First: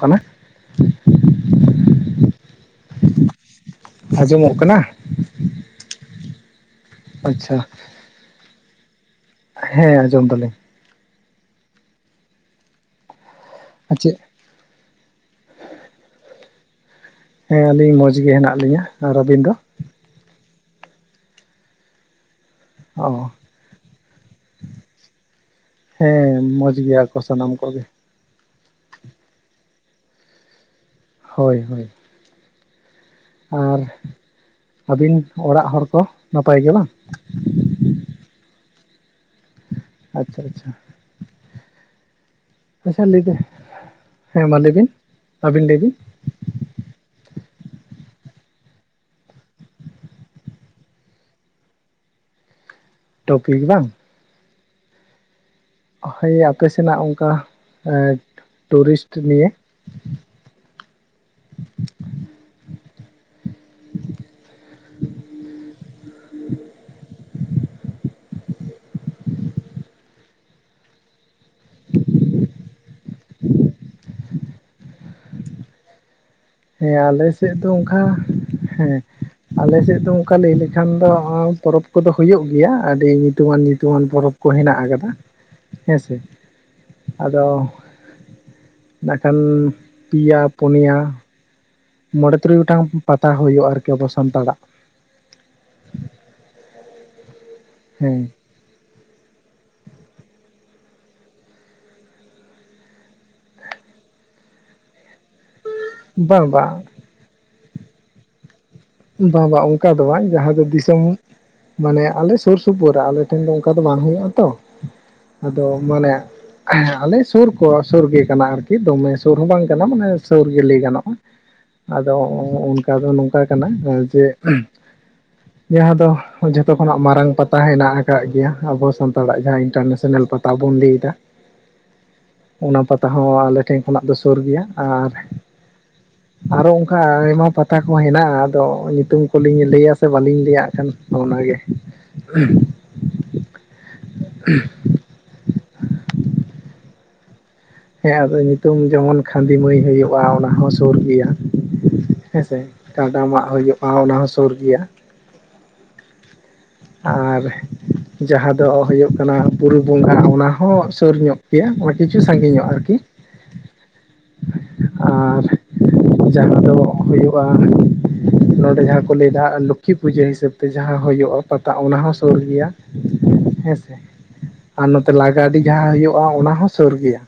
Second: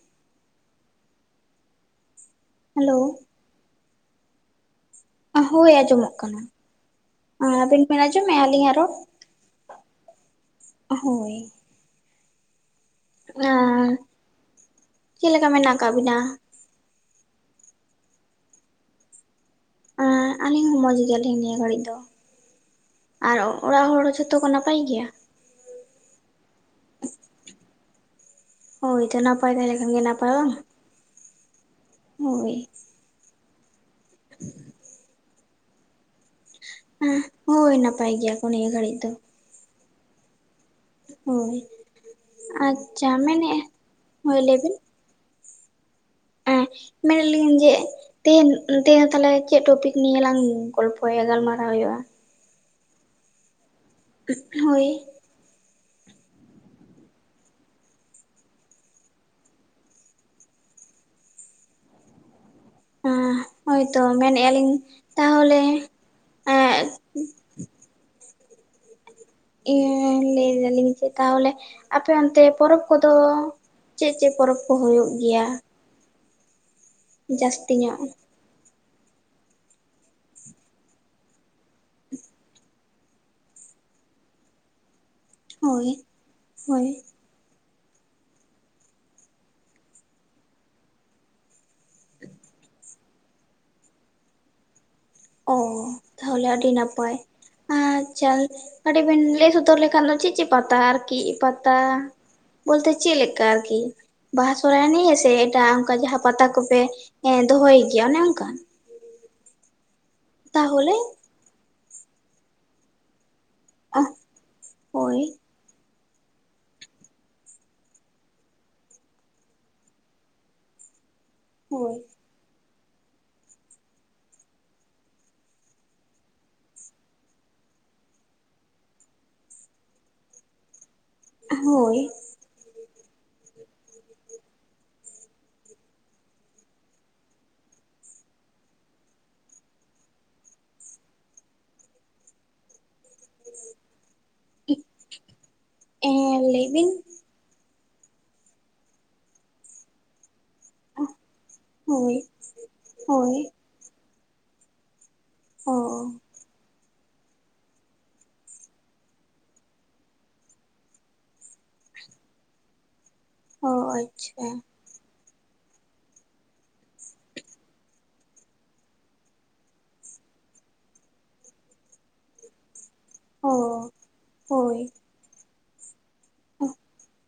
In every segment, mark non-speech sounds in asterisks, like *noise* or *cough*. ᱠᱟᱱᱟ᱾ ᱦᱮᱞᱳ᱾ ᱟᱸᱡᱚᱢᱚᱜ ᱠᱟᱱᱟ᱾ ᱦᱳᱭ ᱟᱸᱡᱚᱢᱚᱜ ᱠᱟᱱᱟ᱾ ᱟ ᱟᱪᱪᱷᱟ ᱟᱵᱤᱱ ᱵᱮᱱ ᱟᱸᱡᱚᱢᱮᱫ-ᱟ ᱟᱹᱞᱤᱧ ᱟᱜ ᱨᱚᱲ? ᱦᱮᱸ ᱟᱸᱡᱚᱢ ᱫᱟᱞᱤᱧ᱾ ᱦᱳᱭ᱾ ᱟᱨ ᱪᱮᱫ? ᱪᱮᱫ ᱞᱮᱠᱟ ᱢᱮᱱᱟᱜ ᱠᱟᱜ ᱵᱤᱱᱟ? ᱦᱮᱸ ᱟᱹᱞᱤᱧ ᱢᱚᱸᱡᱽ ᱜᱮ ᱦᱮᱱᱟᱜ ᱞᱤᱧᱟᱹ, ᱟᱨ ᱟᱹᱵᱤᱱ ᱫᱚ? ᱟᱸᱻ ᱟᱹᱞᱤᱧ ᱦᱚᱸ ᱢᱚᱸᱡᱽ ᱜᱮᱭᱟᱞᱤᱧ ᱱᱤᱭᱟᱹ ᱜᱷᱟᱹᱲᱤᱡ ᱫᱚ᱾ ᱚ ᱟᱨ ᱚᱲᱟᱜ ᱦᱚᱲ ᱡᱷᱚᱛᱚ ᱠᱚ ᱱᱟᱯᱟᱭ ᱜᱮᱭᱟ? ᱦᱮᱸ ᱢᱚᱡᱽ ᱜᱮᱭᱟ ᱠᱚ ᱥᱟᱱᱟᱢ ᱠᱚᱜᱮ᱾ ᱦᱳᱭ ᱛᱚ ᱱᱟᱯᱟᱭ ᱛᱟᱦᱮᱸ ᱞᱮᱝᱠᱷᱟᱱ ᱜᱮ ᱱᱟᱯᱟᱭ ᱵᱟᱝ᱾ ᱦᱳᱭ ᱦᱳᱭ᱾ ᱦᱳᱭ᱾ ᱟᱨ, ᱟᱹᱵᱤᱱ ᱚᱲᱟᱜ ᱦᱚᱲ ᱠᱚ ᱱᱟᱯᱟᱭ ᱜᱮ? ᱵᱟᱝ ᱦᱮᱸ, ᱦᱳᱭ ᱱᱟᱯᱟᱭ ᱜᱮᱭᱟ ᱠᱚ ᱱᱤᱭᱟᱹ ᱜᱷᱟᱹᱲᱤᱡ ᱫᱚ᱾ ᱟᱪᱪᱷᱟ ᱟᱪᱪᱷᱟ᱾ ᱦᱳᱭ, ᱟᱪᱪᱷᱟ ᱞᱟᱹᱭ ᱵᱤᱱ ᱢᱮᱱᱮᱜ᱾ ᱦᱳᱭ ᱞᱟᱹᱭ ᱵᱤᱱ᱾ ᱟᱵᱤᱱ ᱞᱟᱹᱭ ᱵᱤᱱ᱾ ᱮᱸ, ᱢᱮᱱᱮᱫ ᱞᱤᱧ ᱡᱮ ᱛᱮᱦᱮᱸᱱ ᱛᱮᱦᱮᱸᱱ ᱛᱟᱦᱚᱞᱮ ᱪᱮᱫ ᱴᱚᱯᱤᱠ ᱱᱤᱭᱮ ᱞᱟᱝ ᱜᱚᱞᱯᱚᱭᱟ ᱜᱟᱞᱢᱟᱨᱟᱣ ᱦᱩᱭᱩᱜᱼᱟ? ᱴᱚᱯᱤᱠ ᱵᱟᱝ? ᱦᱳᱭ᱾ ᱦᱳᱭ ᱟᱯᱮ ᱥᱮᱱᱟᱜ ᱚᱝᱠᱟ ᱮᱸ ᱴᱩᱨᱤᱥᱴ ᱱᱤᱭᱮ᱾ ᱦᱮᱸ ᱦᱳᱭᱛᱳ ᱢᱮᱱᱮᱜ ᱟᱹᱞᱤᱧ ᱛᱟᱦᱚᱞᱮ ᱮᱸᱜ ᱤᱭᱟᱹ ᱞᱟᱹᱭ ᱫᱟᱞᱤᱧ ᱡᱮ ᱛᱟᱦᱚᱞᱮ ᱟᱯᱮ ᱚᱱᱛᱮ ᱯᱚᱨᱚᱵᱽ ᱠᱚᱫᱚ ᱪᱮᱫ ᱪᱮᱫ ᱯᱚᱨᱚᱵᱽ ᱠᱚ ᱦᱩᱭᱩᱜ ᱜᱮᱭᱟ? ᱦᱮᱸ ᱟᱞᱮ ᱥᱮᱫ ᱫᱚ ᱡᱟᱹᱥᱛᱤ ᱧᱚᱜ ᱚᱝᱠᱟ ᱦᱮᱸ ᱟᱞᱮ ᱥᱮᱫ ᱫᱚ ᱚᱝᱠᱟ ᱞᱟᱹᱭ ᱞᱮᱠᱷᱟᱱ ᱫᱚ ᱯᱚᱨᱚᱵᱽ ᱠᱚᱫᱚ ᱦᱩᱭᱩᱜ ᱜᱮᱭᱟ, ᱟᱹᱰᱤ ᱧᱩᱛᱩᱢᱟᱱ ᱧᱩᱛᱩᱢᱟᱱ ᱯᱚᱨᱚᱵᱽ ᱠᱚ ᱦᱮᱱᱟᱜ ᱟᱠᱟᱫᱟ᱾ ᱦᱳᱭ ᱦᱮᱸᱥᱮ ᱦᱳᱭ ᱾ ᱟᱫᱚ ᱱᱟᱠᱷᱟᱱ ᱯᱮᱭᱟ, ᱯᱚᱱᱮᱭᱟ, ᱢᱚᱬᱮ, ᱛᱩᱨᱩᱭ ᱜᱚᱴᱟᱝ ᱯᱟᱛᱟ ᱦᱩᱭᱩᱜᱼᱟ ᱟᱨᱠᱤ ᱟᱵᱚ ᱥᱟᱱᱛᱟᱲᱟᱜ᱾ ᱚ ᱛᱟᱦᱚᱞᱮ ᱟᱹᱰᱤ ᱱᱟᱯᱟᱭ, ᱦᱮᱸ *unintelligible* ᱠᱟᱹᱴᱤᱡ ᱵᱮᱱ ᱞᱟᱹᱭ ᱥᱚᱫᱚᱨ ᱞᱮᱠᱷᱟᱱ ᱫᱚ ᱪᱮᱫ ᱪᱮᱫ ᱯᱟᱛᱟ ᱟᱨᱠᱤ ᱯᱟᱛᱟ ᱵᱚᱞᱛᱮ ᱪᱮᱫ ᱞᱮᱠᱟ ᱟᱨᱠᱤ ᱵᱟᱦᱟ ᱥᱚᱨᱚᱦᱟᱭ ᱱᱤᱭᱮ ᱥᱮ ᱮᱴᱟᱜ ᱚᱝᱠᱟ ᱡᱟᱦᱟᱸ ᱵᱟᱝ ᱯᱟᱛᱟ ᱠᱚᱯᱮ ᱵᱟᱝ ᱮᱸ ᱫᱚᱦᱚᱭ ᱜᱮᱭᱟ ᱚᱱᱮ ᱚᱝᱠᱟᱱ? ᱵᱟᱝ ᱵᱟᱝ ᱚᱝᱠᱟ ᱫᱚ ᱵᱟᱝ ᱡᱟᱦᱟᱸ ᱫᱚ ᱛᱟᱦᱚᱞᱮ ᱫᱤᱥᱚᱢ, ᱢᱟᱱᱮ ᱟᱞᱮ ᱥᱩᱨ ᱥᱩᱯᱩᱨ ᱨᱮ ᱟᱞᱮ ᱴᱷᱮᱱ ᱫᱚ ᱚᱝᱠᱟ ᱫᱚ ᱵᱟᱝ ᱦᱩᱭᱩᱜ-ᱟ ᱛᱚ ᱦᱳᱭ ᱟᱫᱚ ᱢᱟᱱᱮ ᱦᱮ ᱟᱞᱮ ᱥᱳᱨ ᱠᱚ ᱥᱳᱨ ᱜᱮ ᱠᱟᱱᱟ ᱟᱨᱠᱤ ᱫᱚᱢᱮ ᱥᱳᱨ ᱦᱚᱸ ᱵᱟᱝ ᱠᱟᱱᱟ ᱢᱟᱱᱮ ᱥᱤᱨ ᱜᱮ ᱞᱟᱹᱭ ᱜᱟᱱᱚᱜᱼᱟ᱾ ᱦᱳᱭ ᱟᱫᱚ ᱚᱱᱠᱟ ᱫᱚ ᱱᱚᱝᱠᱟ ᱠᱟᱱᱟ ᱡᱮ ᱡᱟᱦᱟᱸ ᱫᱚ ᱡᱷᱚᱛᱚ ᱠᱷᱚᱱᱟᱜ ᱢᱟᱨᱟᱝ ᱯᱟᱛᱟ ᱦᱮᱱᱟᱜ ᱟᱠᱟᱜ ᱜᱮᱭᱟ, ᱟᱵᱚ ᱥᱟᱱᱛᱟᱲᱟᱜ ᱡᱟᱦᱟᱸ ᱤᱱᱴᱟᱨᱱᱮᱥᱱᱟᱞ ᱯᱟ -ᱛᱟ ᱵᱚᱱ ᱞᱟᱹᱭᱮᱫᱟ᱾ ᱦᱳᱭ᱾ ᱚᱱᱟ ᱯᱟᱛᱟ ᱦᱚᱸ ᱟᱞᱮ ᱴᱷᱮᱱ ᱠᱷᱚᱱᱟᱜ ᱫᱚ ᱥᱩᱨ ᱜᱮᱭᱟ ᱟᱨ ᱟᱨᱚ ᱚᱝᱠᱟ ᱟᱭᱢᱟ ᱯᱟᱛᱟ ᱠᱚ ᱦᱮᱱᱟᱜᱼᱟ ᱟᱫᱚ ᱧᱩᱛᱩᱢ ᱠᱚᱞᱤᱧ ᱞᱟᱹᱭᱟ ᱥᱮ ᱵᱟᱹᱞᱤᱧ ᱞᱟᱹᱭᱟᱜ ᱟᱠᱷᱟᱱ ᱚᱱᱟᱜ ᱜᱮ᱾ *inaudible* ᱮᱸᱻ ᱞᱟᱹᱭ ᱵᱤᱱ ᱾ ᱦᱮᱸ ᱟᱫᱚ ᱧᱩᱛᱩᱢ ᱡᱮᱢᱚᱱ ᱠᱷᱟᱸᱫᱤ ᱢᱟᱹᱭ ᱦᱩᱭᱩᱜᱼᱟ ᱚᱱᱟ ᱦᱚᱸ ᱥᱩᱨ ᱜᱮᱭᱟ ᱦᱳᱭ ᱦᱮᱸ ᱥᱮ, ᱠᱟᱰᱟ ᱦᱳᱭ ᱢᱟᱜ ᱦᱳᱭᱳᱜᱼᱟ ᱚᱱᱟ ᱦᱚᱸ ᱥᱩᱨ ᱜᱮᱭᱟ᱾ ᱚᱻᱚ, ᱟᱨ, ᱡᱟᱦᱟᱸ ᱫᱚ ᱦᱳᱭᱳᱜ ᱠᱟᱱᱟ ᱵᱩᱨᱩ ᱵᱚᱸᱜᱟ ᱚᱱᱟ ᱦᱚᱸ ᱥᱩᱨ ᱧᱚᱜ ᱜᱮᱭᱟ ᱠᱤᱪᱷᱩ ᱥᱟᱺᱜᱤᱧ ᱧᱚᱜ ᱟᱨᱠᱤ, ᱚ ᱟᱪᱪᱷᱟ, ᱟᱨ ᱡᱟᱦᱟᱸ ᱫᱚ ᱦᱩᱭᱩᱜᱼᱟ, ᱱᱚᱸᱰᱮ ᱡᱟᱦᱟᱸ ᱠᱚ ᱞᱟᱹᱭᱫᱟ ᱞᱚᱠᱠᱷᱤ ᱯᱩᱡᱟᱹ ᱦᱤᱥᱟᱹᱵᱽ ᱛᱮ ᱡᱟᱦᱟᱸ ᱦᱳᱭᱳᱜᱼᱟ ᱯᱟ ᱚᱱᱟ ᱦᱚᱸ ᱥᱳᱨ ᱜᱮᱭᱟ ᱚ ᱦᱮᱸᱥᱮ ᱦᱳᱭ ᱟᱨ ᱱᱚᱛᱮ ᱞᱟ ᱜᱟᱹᱰᱤ ᱡᱟᱦᱟᱸ ᱦᱳᱭᱳᱜᱼᱟ ᱚᱱᱟ ᱦᱚᱸ ᱥᱳᱨ ᱜᱮᱭᱟ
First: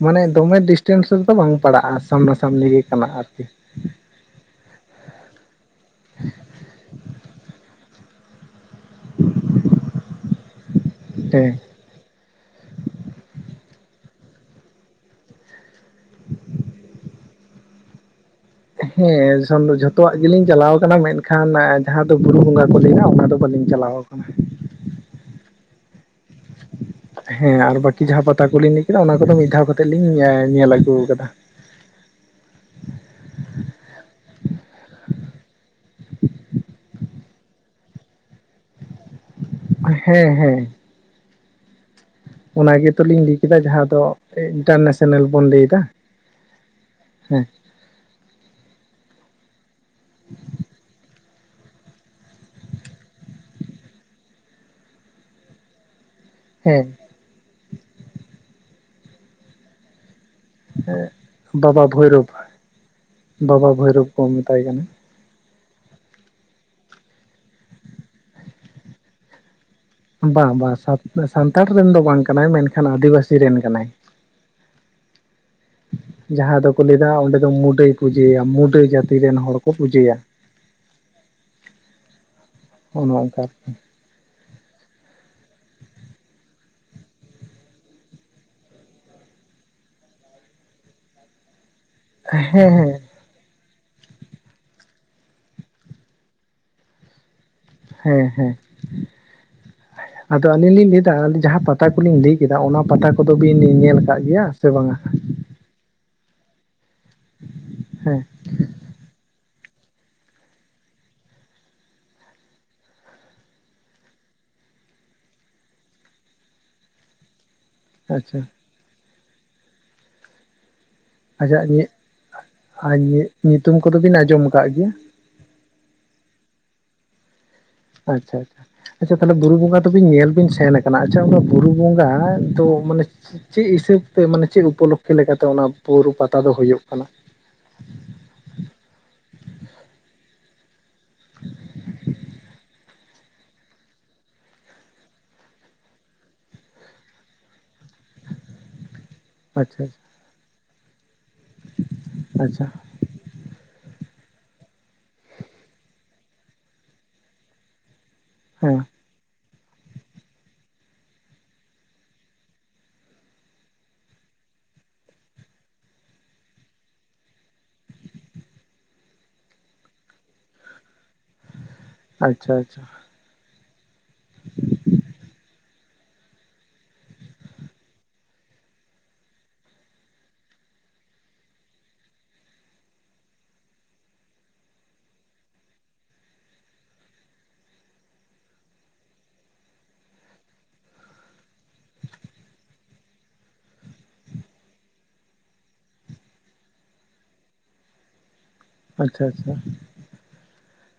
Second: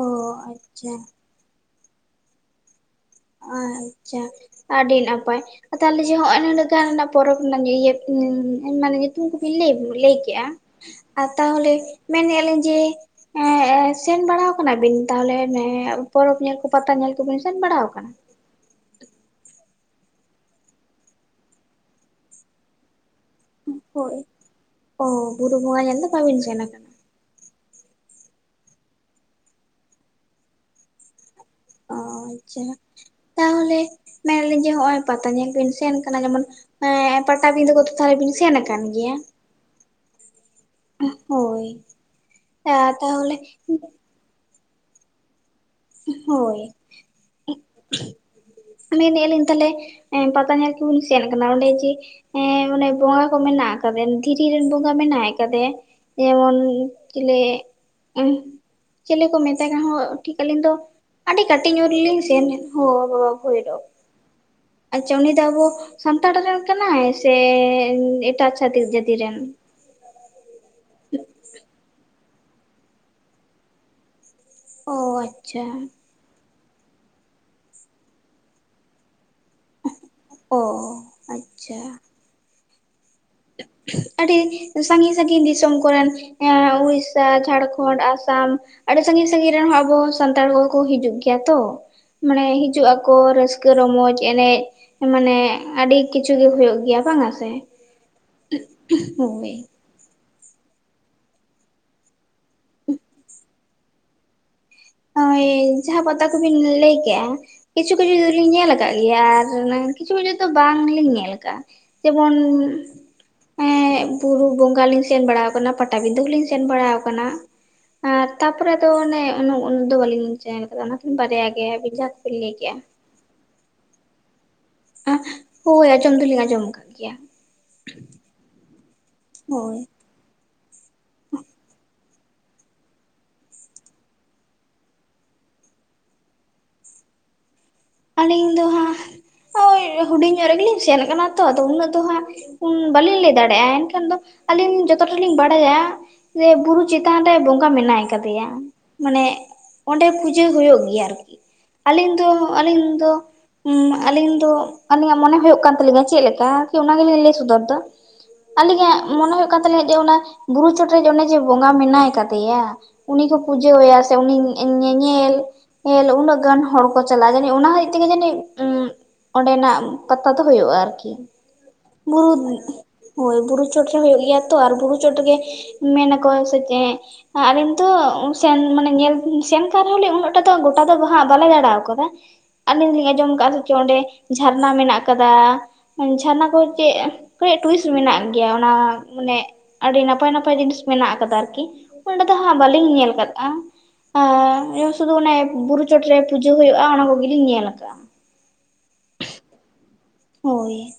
ᱚ ᱫᱚᱢᱮ ᱟᱪᱪᱷᱟ ᱰᱤᱥᱴᱮᱱᱥ ᱨᱮᱫᱚ ᱵᱟᱝ ᱯᱟᱲᱟᱜᱼᱟ ᱾ ᱥᱟᱢᱱᱟ ᱥᱟᱢᱱᱤ ᱜᱮ ᱠᱟᱱᱟ ᱟᱨᱠᱤ, ᱟᱪᱪᱷᱟ ᱟᱹᱰᱤ ᱱᱟᱯᱟᱭ ᱛᱟᱦᱚᱞᱮ ᱡᱮ ᱦᱚᱸᱜᱼᱚᱜ ᱱᱤᱱᱟᱹᱜ ᱜᱟᱱ ᱨᱮᱱᱟᱜ ᱯᱚᱨᱚᱵᱽ ᱨᱮᱱᱟᱜ ᱤᱭᱟᱹ ᱢᱟᱱᱮ ᱧᱩᱛᱩᱢ ᱠᱩᱵᱤᱱ ᱞᱟᱹᱭ ᱞᱟᱹᱭ ᱠᱮᱜᱼᱟ ᱟᱨ ᱦᱮᱸ ᱛᱟᱦᱚᱞᱮ, ᱢᱮᱱᱮᱜᱼᱟ ᱞᱤᱧ ᱡᱮ, ᱥᱮᱱ ᱵᱟᱲᱟᱣ ᱟᱠᱟᱱᱟ ᱵᱤᱱ ᱛᱟᱦᱚᱞᱮ ᱯᱚᱨᱚᱵᱽ ᱧᱮᱞ ᱠᱚ ᱯᱟᱛᱟ ᱧᱮᱞ ᱠᱚᱵᱤᱱ ᱥᱮᱱ ᱵᱟᱲᱟ ᱟᱠᱟᱱᱟ? *unintelligible* ᱦᱮᱸ ᱡᱷᱚᱛᱚᱣᱟᱜ ᱜᱮ ᱞᱤᱧ ᱪᱟᱞᱟᱣ ᱠᱟᱱᱟ ᱢᱮᱱᱠᱷᱟᱱ ᱡᱟᱦᱟᱸ ᱫᱚ ᱵᱩᱨᱩ ᱵᱚᱸᱜᱟ ᱠᱚ ᱞᱟᱹᱭᱱᱟ ᱚᱱᱟ ᱫᱚ ᱵᱟᱹᱞᱤᱧ ᱪᱟᱞᱟᱣ ᱦᱳᱭ ᱟᱠᱟᱱᱟ ᱾ ᱚ ᱵᱩᱨᱩ ᱵᱚᱸᱜᱟ ᱧᱮᱞ ᱫᱚ ᱵᱟᱵᱤᱱ ᱥᱮᱱ ᱟᱠᱟᱱᱟ ᱾ ᱦᱮᱸ ᱟᱨ ᱵᱟᱹᱠᱤ ᱡᱟᱦᱟᱸ ᱯᱟᱛᱟ ᱠᱳᱞᱤᱧ ᱞᱟᱹᱭ ᱠᱮᱫᱟ ᱚᱱᱟ ᱠᱚᱫᱚ ᱢᱤᱫ ᱫᱷᱟᱣ ᱠᱟᱛᱮᱜ ᱞᱤᱧ ᱧᱮᱞ ᱟᱹᱜᱩ ᱟᱠᱟᱫᱟ ᱚ ᱟᱪᱪᱷᱟ ᱛᱟᱦᱚᱞᱮ ᱢᱮᱱᱮ ᱞᱤᱧ ᱡᱮ ᱱᱚᱜᱼᱚᱭ ᱯᱟᱛᱟ ᱧᱮᱞ ᱵᱤᱱ ᱥᱮᱱ ᱠᱟᱱᱟ ᱡᱮᱢᱚᱱ, ᱦᱮᱸ ᱯᱟᱴᱟᱵᱤᱸᱫᱟᱹ ᱠᱚᱫᱚ ᱛᱟᱦᱚᱞᱮ ᱵᱤᱱ ᱥᱮᱱ ᱟᱠᱟᱱ ᱜᱮᱭᱟ ᱦᱮᱸ ᱦᱮᱸ, ᱦᱳᱭ, ᱚᱱᱟ ᱜᱮ ᱛᱚᱞᱤᱧ ᱛᱟᱦᱚᱞᱮ ᱞᱟᱹᱭ ᱠᱮᱫᱟ ᱡᱟᱦᱟᱸ ᱫᱚ ᱤᱱᱴᱟᱨᱱᱮᱥᱮᱱᱮᱞ ᱵᱚᱱ ᱞᱟᱹᱭᱮᱫᱟ, ᱦᱳᱭ ᱢᱮᱱᱮᱜᱼᱟ, ᱞᱤᱧ ᱛᱟᱦᱚᱞᱮ ᱦᱮ ᱯᱟᱛᱟ ᱧᱮᱞ ᱠᱩᱵᱤᱱ, ᱪᱮᱫ ᱠᱟᱱᱟ ᱚᱸᱰᱮ ᱡᱮ ᱮ ᱚᱱᱮ ᱵᱚᱸᱜᱟ ᱠᱚ ᱢᱮᱱᱟᱜ ᱟᱠᱟᱫᱮ ᱫᱷᱤᱨᱤ ᱨᱮᱱ ᱵᱚᱸᱜᱟ ᱢᱮᱱᱟᱭ ᱟᱠᱟᱫᱮᱭᱟ ᱡᱮᱢᱚᱱ ᱦᱮᱸ ᱪᱮᱞᱮ ᱪᱮᱞᱮ ᱠᱚ ᱢᱮᱛ ᱠᱟᱱᱦᱚᱸ ᱴᱷᱤᱠ ᱟᱹᱞᱤᱧ ᱫᱚ ᱟᱹᱰᱤ ᱠᱟᱹᱴᱤᱡ ᱵᱟᱵᱟ ᱧᱚᱜ ᱨᱮᱞᱤᱧ ᱵᱷᱳᱭᱨᱳᱵ ᱥᱮᱱ ᱮᱱᱟ ᱦᱳ ᱵᱟᱵᱟ ᱵᱷᱳᱭᱨᱚᱵᱽ ᱠᱚ ᱢᱮᱛᱟᱭ ᱠᱟᱱᱟ ᱾ ᱟᱪᱪᱷᱟ ᱩᱱᱤ ᱫᱚ ᱟᱵᱚ ᱥᱟᱱᱛᱟᱲ ᱨᱮᱱ ᱠᱟᱱᱟᱭ ᱥᱮ ᱮᱴᱟᱜ ᱪᱷᱟᱛᱤᱠ ᱡᱟᱹᱛᱤ ᱨᱮᱱ? ᱵᱟᱝ ᱵᱟᱝ ᱥᱟᱱᱛᱟᱲ ᱨᱮᱱ ᱫᱚ ᱵᱟᱝ ᱠᱟᱱᱟᱭ, ᱢᱮᱱᱠᱷᱟᱱ ᱟᱹᱫᱤᱵᱟᱹᱥᱤ ᱨᱮᱱ ᱠᱟᱱᱟᱭ᱾ ᱚ ᱟᱪᱪᱷᱟ, ᱡᱟᱦᱟᱸ ᱫᱚ ᱠᱚ ᱞᱟᱹᱭ ᱫᱟ ᱚᱸᱰᱮ ᱫᱚ ᱢᱩᱰᱟᱹᱭ ᱯᱩᱡᱟᱹᱭᱟ ᱢᱩᱰᱟᱹ ᱡᱟᱛᱤ ᱨᱮᱱ ᱦᱚᱲ ᱠᱚ ᱯᱩᱡᱟᱹᱭᱟ, ᱚ ᱟᱪᱪᱷᱟ, ᱚᱱᱚ ᱚᱝᱠᱟ ᱟᱨᱠᱤ ᱟᱹᱰᱤ ᱥᱟᱺᱜᱤᱧ ᱥᱟᱺᱜᱤᱧ ᱫᱤᱥᱚᱢ ᱠᱚᱨᱮᱱ ᱮ ᱩᱲᱤᱥᱥᱟ ᱡᱷᱟᱲᱠᱷᱚᱸᱰ ᱟᱥᱟᱢᱼᱼ ᱟᱹᱰᱤ ᱥᱟᱺᱜᱤᱧ ᱥᱟᱺᱜᱤᱧ ᱨᱮᱱ ᱦᱚᱸ ᱟᱵᱚ ᱥᱟᱱᱛᱟᱲ ᱠᱚ ᱠᱚ ᱦᱤᱡᱩᱜ ᱜᱮᱭᱟ ᱛᱚ, ᱢᱟᱱᱮ ᱦᱮᱸ ᱦᱤᱡᱩᱜ ᱦᱮᱸ ᱟᱠᱚᱼᱼ ᱠᱚ ᱨᱟᱹᱥᱠᱟᱹ ᱨᱚᱢᱚᱡᱽ ᱮᱱᱮᱡ ᱢᱟᱱᱮ ᱟᱹᱰᱤ ᱠᱤᱪᱷᱩ ᱜᱮ ᱦᱩᱭᱩᱜ ᱜᱮᱭᱟ ᱵᱟᱝᱟ ᱥᱮ? ᱦᱮᱸ ᱦᱮᱸ ᱦᱳᱭ ᱟᱫᱚ ᱟᱹᱞᱤᱧ ᱞᱤᱧ ᱞᱮᱫᱟ ᱡᱟᱦᱟᱸ ᱯᱟᱛᱟ ᱠᱚᱞᱤᱧ ᱞᱟᱹᱭ ᱠᱮᱫᱟ ᱚᱱᱟ ᱯᱟᱛᱟ ᱠᱚ ᱫᱚ ᱵᱤᱱ ᱧᱮᱞ ᱠᱟᱜ ᱜᱮᱭᱟ? ᱥᱮ ᱵᱟᱝᱟ ᱦᱳᱭ ᱡᱟᱦᱟᱸ ᱯᱟᱛᱟ ᱠᱩᱵᱤᱱ ᱞᱟᱹᱭ ᱠᱮᱜᱼᱟ ᱠᱤᱪᱷᱩᱼᱼ ᱦᱮᱸ, ᱞᱤᱧ ᱧᱮᱞ ᱠᱟᱜ ᱜᱮᱭᱟ ᱟᱨ ᱠᱤᱪᱷᱩ ᱫᱚ ᱵᱟᱝ ᱞᱤᱧ ᱧᱮᱞ ᱠᱟᱜᱼᱟ, ᱡᱮᱢᱚᱱ ᱮ ᱵᱩᱨᱩ ᱵᱚᱸᱜᱟ ᱞᱤᱧ ᱥᱮᱱ ᱵᱟᱲᱟᱣ ᱠᱟᱱᱟ ᱯᱟᱴᱟᱵᱤᱸᱫᱟᱹ ᱦᱚᱸ ᱞᱤᱧ ᱥᱮᱱ ᱵᱟᱲᱟᱣ ᱠᱟᱱᱟ᱾ ᱟᱪᱪᱷᱟ, ᱛᱟᱯᱚᱨᱮ ᱫᱚ ᱚᱱᱮ ᱩᱱᱟᱹᱜ ᱫᱚ ᱵᱟᱞᱤᱧ ᱧᱮᱞ ᱠᱟᱫᱟ᱾ ᱚᱱᱟ ᱠᱤᱱ ᱵᱟᱨᱭᱟ ᱟᱪᱪᱷᱟ ᱜᱮ‌, ᱟᱵᱤᱱ ᱡᱟᱦᱟ ᱠᱚ ᱵᱤᱱ ᱞᱟᱹᱭ ᱠᱮᱜᱼᱟ᱾ ᱧᱩᱛᱩᱢ ᱠᱚᱫᱚ ᱵᱤᱱ ᱟᱸᱡᱚᱢ ᱠᱟᱜ ᱜᱮᱭᱟ᱾ ᱮᱸᱜ, ᱦᱳᱭ ᱟᱸᱡᱚᱢ ᱫᱚᱞᱤᱧ ᱟᱸᱡᱚᱢ ᱠᱟᱜ ᱜᱮᱭᱟ᱾ ᱟᱪᱪᱷᱟ, ᱟᱪᱪᱷᱟ, ᱟᱪᱪᱷᱟ᱾ ᱛᱟᱦᱞᱮ ᱵᱩᱨᱩ ᱦᱳᱭ ᱵᱚᱸᱜᱟ ᱫᱚᱵᱤᱱ ᱧᱮᱞ ᱵᱤᱱ ᱥᱮᱱ ᱠᱟᱱᱟᱼᱼ ᱠᱟᱱᱟ ᱟᱪᱪᱷᱟ *unintelligible* ᱚᱱᱟ ᱵᱩᱨᱩ ᱵᱚᱸᱜᱟ ᱫᱚ ᱢᱟᱱᱮᱼᱼ ᱪᱮᱫ ᱦᱤᱥᱟᱹᱵ ᱛᱮ, ᱢᱟᱱᱮ ᱪᱮᱫ ᱩᱯᱚᱞᱚᱠᱠᱷᱮ ᱞᱮᱠᱟᱛᱮ ᱚᱱᱟ ᱵᱩᱨᱩ ᱯᱟᱛᱟ ᱫᱚ ᱦᱳᱭᱳᱜ ᱠᱟᱱᱟ? ᱟᱹᱞᱤᱧ ᱫᱚ ᱦᱟᱸᱜ ᱳᱭ ᱦᱩᱰᱤᱧ ᱧᱚᱜ ᱨᱮᱜᱮ ᱞᱤᱧ ᱥᱮᱱ ᱠᱟᱱᱟ ᱛᱚ ᱾ ᱟᱫᱚ ᱩᱱᱟᱹᱜ ᱫᱚ ᱦᱟᱸᱜᱼᱼ ᱩᱸ ᱵᱟᱞᱤᱧ ᱞᱟᱹᱭ ᱫᱟᱲᱮᱭᱟᱜᱼᱟ᱾ ᱮᱱᱠᱷᱟᱱ ᱫᱚ ᱟᱹᱞᱤᱧ ᱡᱚᱛᱚᱴᱟ ᱞᱤᱧ ᱵᱟᱲᱟᱭᱟᱼᱼ ᱵᱩᱨᱩ ᱪᱮᱛᱟᱱ ᱨᱮ ᱵᱚᱸᱜᱟ ᱢᱮᱱᱟᱭ ᱠᱟᱫᱮᱭᱟ᱾ ᱢᱟᱱᱮᱼᱼ ᱟᱪᱪᱷᱟ, ᱟᱪᱪᱷᱟ᱾ ᱚᱸᱰᱮ ᱯᱩᱡᱟᱹ ᱦᱳᱭᱳᱜ ᱜᱮᱭᱟ ᱟᱨᱠᱤ᱾ ᱟᱹᱞᱤᱧ ᱫᱚ, ᱟᱪᱪᱷᱟ ᱟᱹᱞᱤᱧ ᱫᱚᱼᱼ ᱦᱩᱸ ᱟᱞᱤᱧ ᱫᱚ ᱟᱞᱤᱧᱟᱜ ᱢᱚᱱᱮ ᱦᱳᱭᱳᱜ ᱠᱟᱱ ᱛᱟᱹᱞᱤᱧᱟ ᱪᱮᱫ ᱞᱮᱠᱟ ᱾ ᱚᱱᱟ ᱜᱮᱞᱤᱧ ᱞᱟᱹᱭ ᱥᱚᱫᱚᱨ ᱫᱟ᱾ ᱦᱮᱸ ᱟᱞᱤᱧᱟᱜ ᱢᱚᱱᱮ ᱦᱳᱭᱳᱜ ᱠᱟᱱ ᱛᱟᱞᱤᱧᱟ ᱡᱮ, ᱚᱱᱟ ᱵᱩᱨᱩ ᱪᱚᱴᱨᱮ ᱚᱱᱮ ᱡᱮ ᱵᱚᱸᱜᱟ ᱢᱮᱱᱟᱭ ᱠᱟᱫᱮᱭᱟᱼᱼ ᱩᱱᱤ ᱠᱚ ᱯᱩᱡᱟᱹᱣᱭᱟ ᱥᱮ ᱩᱱᱤ ᱧᱮᱧᱮᱞ ᱧᱮᱞ ᱩᱱᱟᱹᱜ ᱜᱟᱱ ᱦᱚᱲ ᱠᱚᱼᱼ ᱪᱟᱞᱟᱜᱼᱟ᱾ ᱡᱟᱹᱱᱤᱡ ᱚᱱᱟ ᱦᱚᱛᱮᱡ ᱛᱮᱜᱮ ᱡᱟᱹᱱᱤᱡ ᱩᱸᱜ ᱚᱸᱰᱮᱱᱟᱜ ᱯᱟᱛᱟ ᱫᱚ ᱦᱳᱭᱳᱜᱼᱟ ᱟᱨᱠᱤ᱾ ᱵᱩᱨᱩ ᱟᱪᱪᱷᱟ ᱟᱪᱪᱷᱟ *unintelligible* ᱦᱳᱭ ᱵᱩᱨᱩ ᱪᱚᱴᱨᱮ ᱦᱳᱭᱳᱜ ᱜᱮᱭᱟ ᱛᱚ, ᱟᱨ ᱵᱩᱨᱩ ᱪᱚᱴ ᱨᱮᱜᱮ ᱢᱮᱱ ᱟᱠᱚ ᱥᱮ ᱪᱮᱫᱼᱼ ᱟᱞᱤᱧ ᱫᱚ ᱥᱮᱱ ᱢᱟᱱᱮ ᱧᱮᱞ ᱥᱮᱱ ᱠᱟᱱ ᱨᱮᱦᱚᱸ ᱞᱤᱧ ᱩᱱᱟᱹᱜ ᱴᱟᱜ ᱫᱚ ᱜᱚᱴᱟ ᱫᱚ ᱦᱟᱜ ᱵᱟᱞᱮ ᱫᱟᱲᱟ ᱠᱟᱫᱟ᱾ *unintelligible* ᱟᱹᱞᱤᱧ ᱞᱤᱧ ᱟᱸᱡᱚᱢ ᱠᱟᱜ-ᱟ ᱥᱮ ᱪᱮᱫ ᱚᱸᱰᱮ ᱡᱷᱟᱨᱱᱟ ᱢᱮᱱᱟᱜ ᱠᱟᱫᱟ᱾ ᱡᱷᱟᱨᱱᱟ ᱠᱚ ᱪᱮᱫ, ᱠᱟᱹᱡ ᱴᱩᱭᱤᱥᱴ *unintelligible* ᱢᱮᱱᱟᱜ ᱜᱮᱭᱟ ᱚᱱᱟ ᱢᱟᱱᱮᱼᱼ ᱟᱹᱰᱤ ᱱᱟᱯᱟᱭ ᱱᱟᱯᱟᱭ ᱡᱤᱱᱤᱥ ᱢᱮᱱᱟᱜ ᱠᱟᱫᱟ ᱟᱨᱠᱤ᱾ ᱚᱸᱰᱮ ᱫᱚ ᱦᱟᱸᱜ ᱵᱟᱹᱞᱤᱧ ᱧᱮᱞ ᱠᱟᱫᱼᱟ᱾ ᱟ ᱥᱩᱫᱩ ᱚᱱᱮ ᱵᱩᱨᱩ ᱪᱚᱴᱨᱮ ᱯᱩᱡᱟᱹ ᱦᱳᱭᱳᱜᱼᱟ, ᱚᱱᱟ ᱠᱚᱜᱮ ᱞᱤᱧ ᱧᱮᱞ ᱠᱟᱜᱼᱟ᱾ ᱟᱪᱪᱷᱟ, ᱟᱪᱪᱷᱟ᱾ ᱦᱳᱭ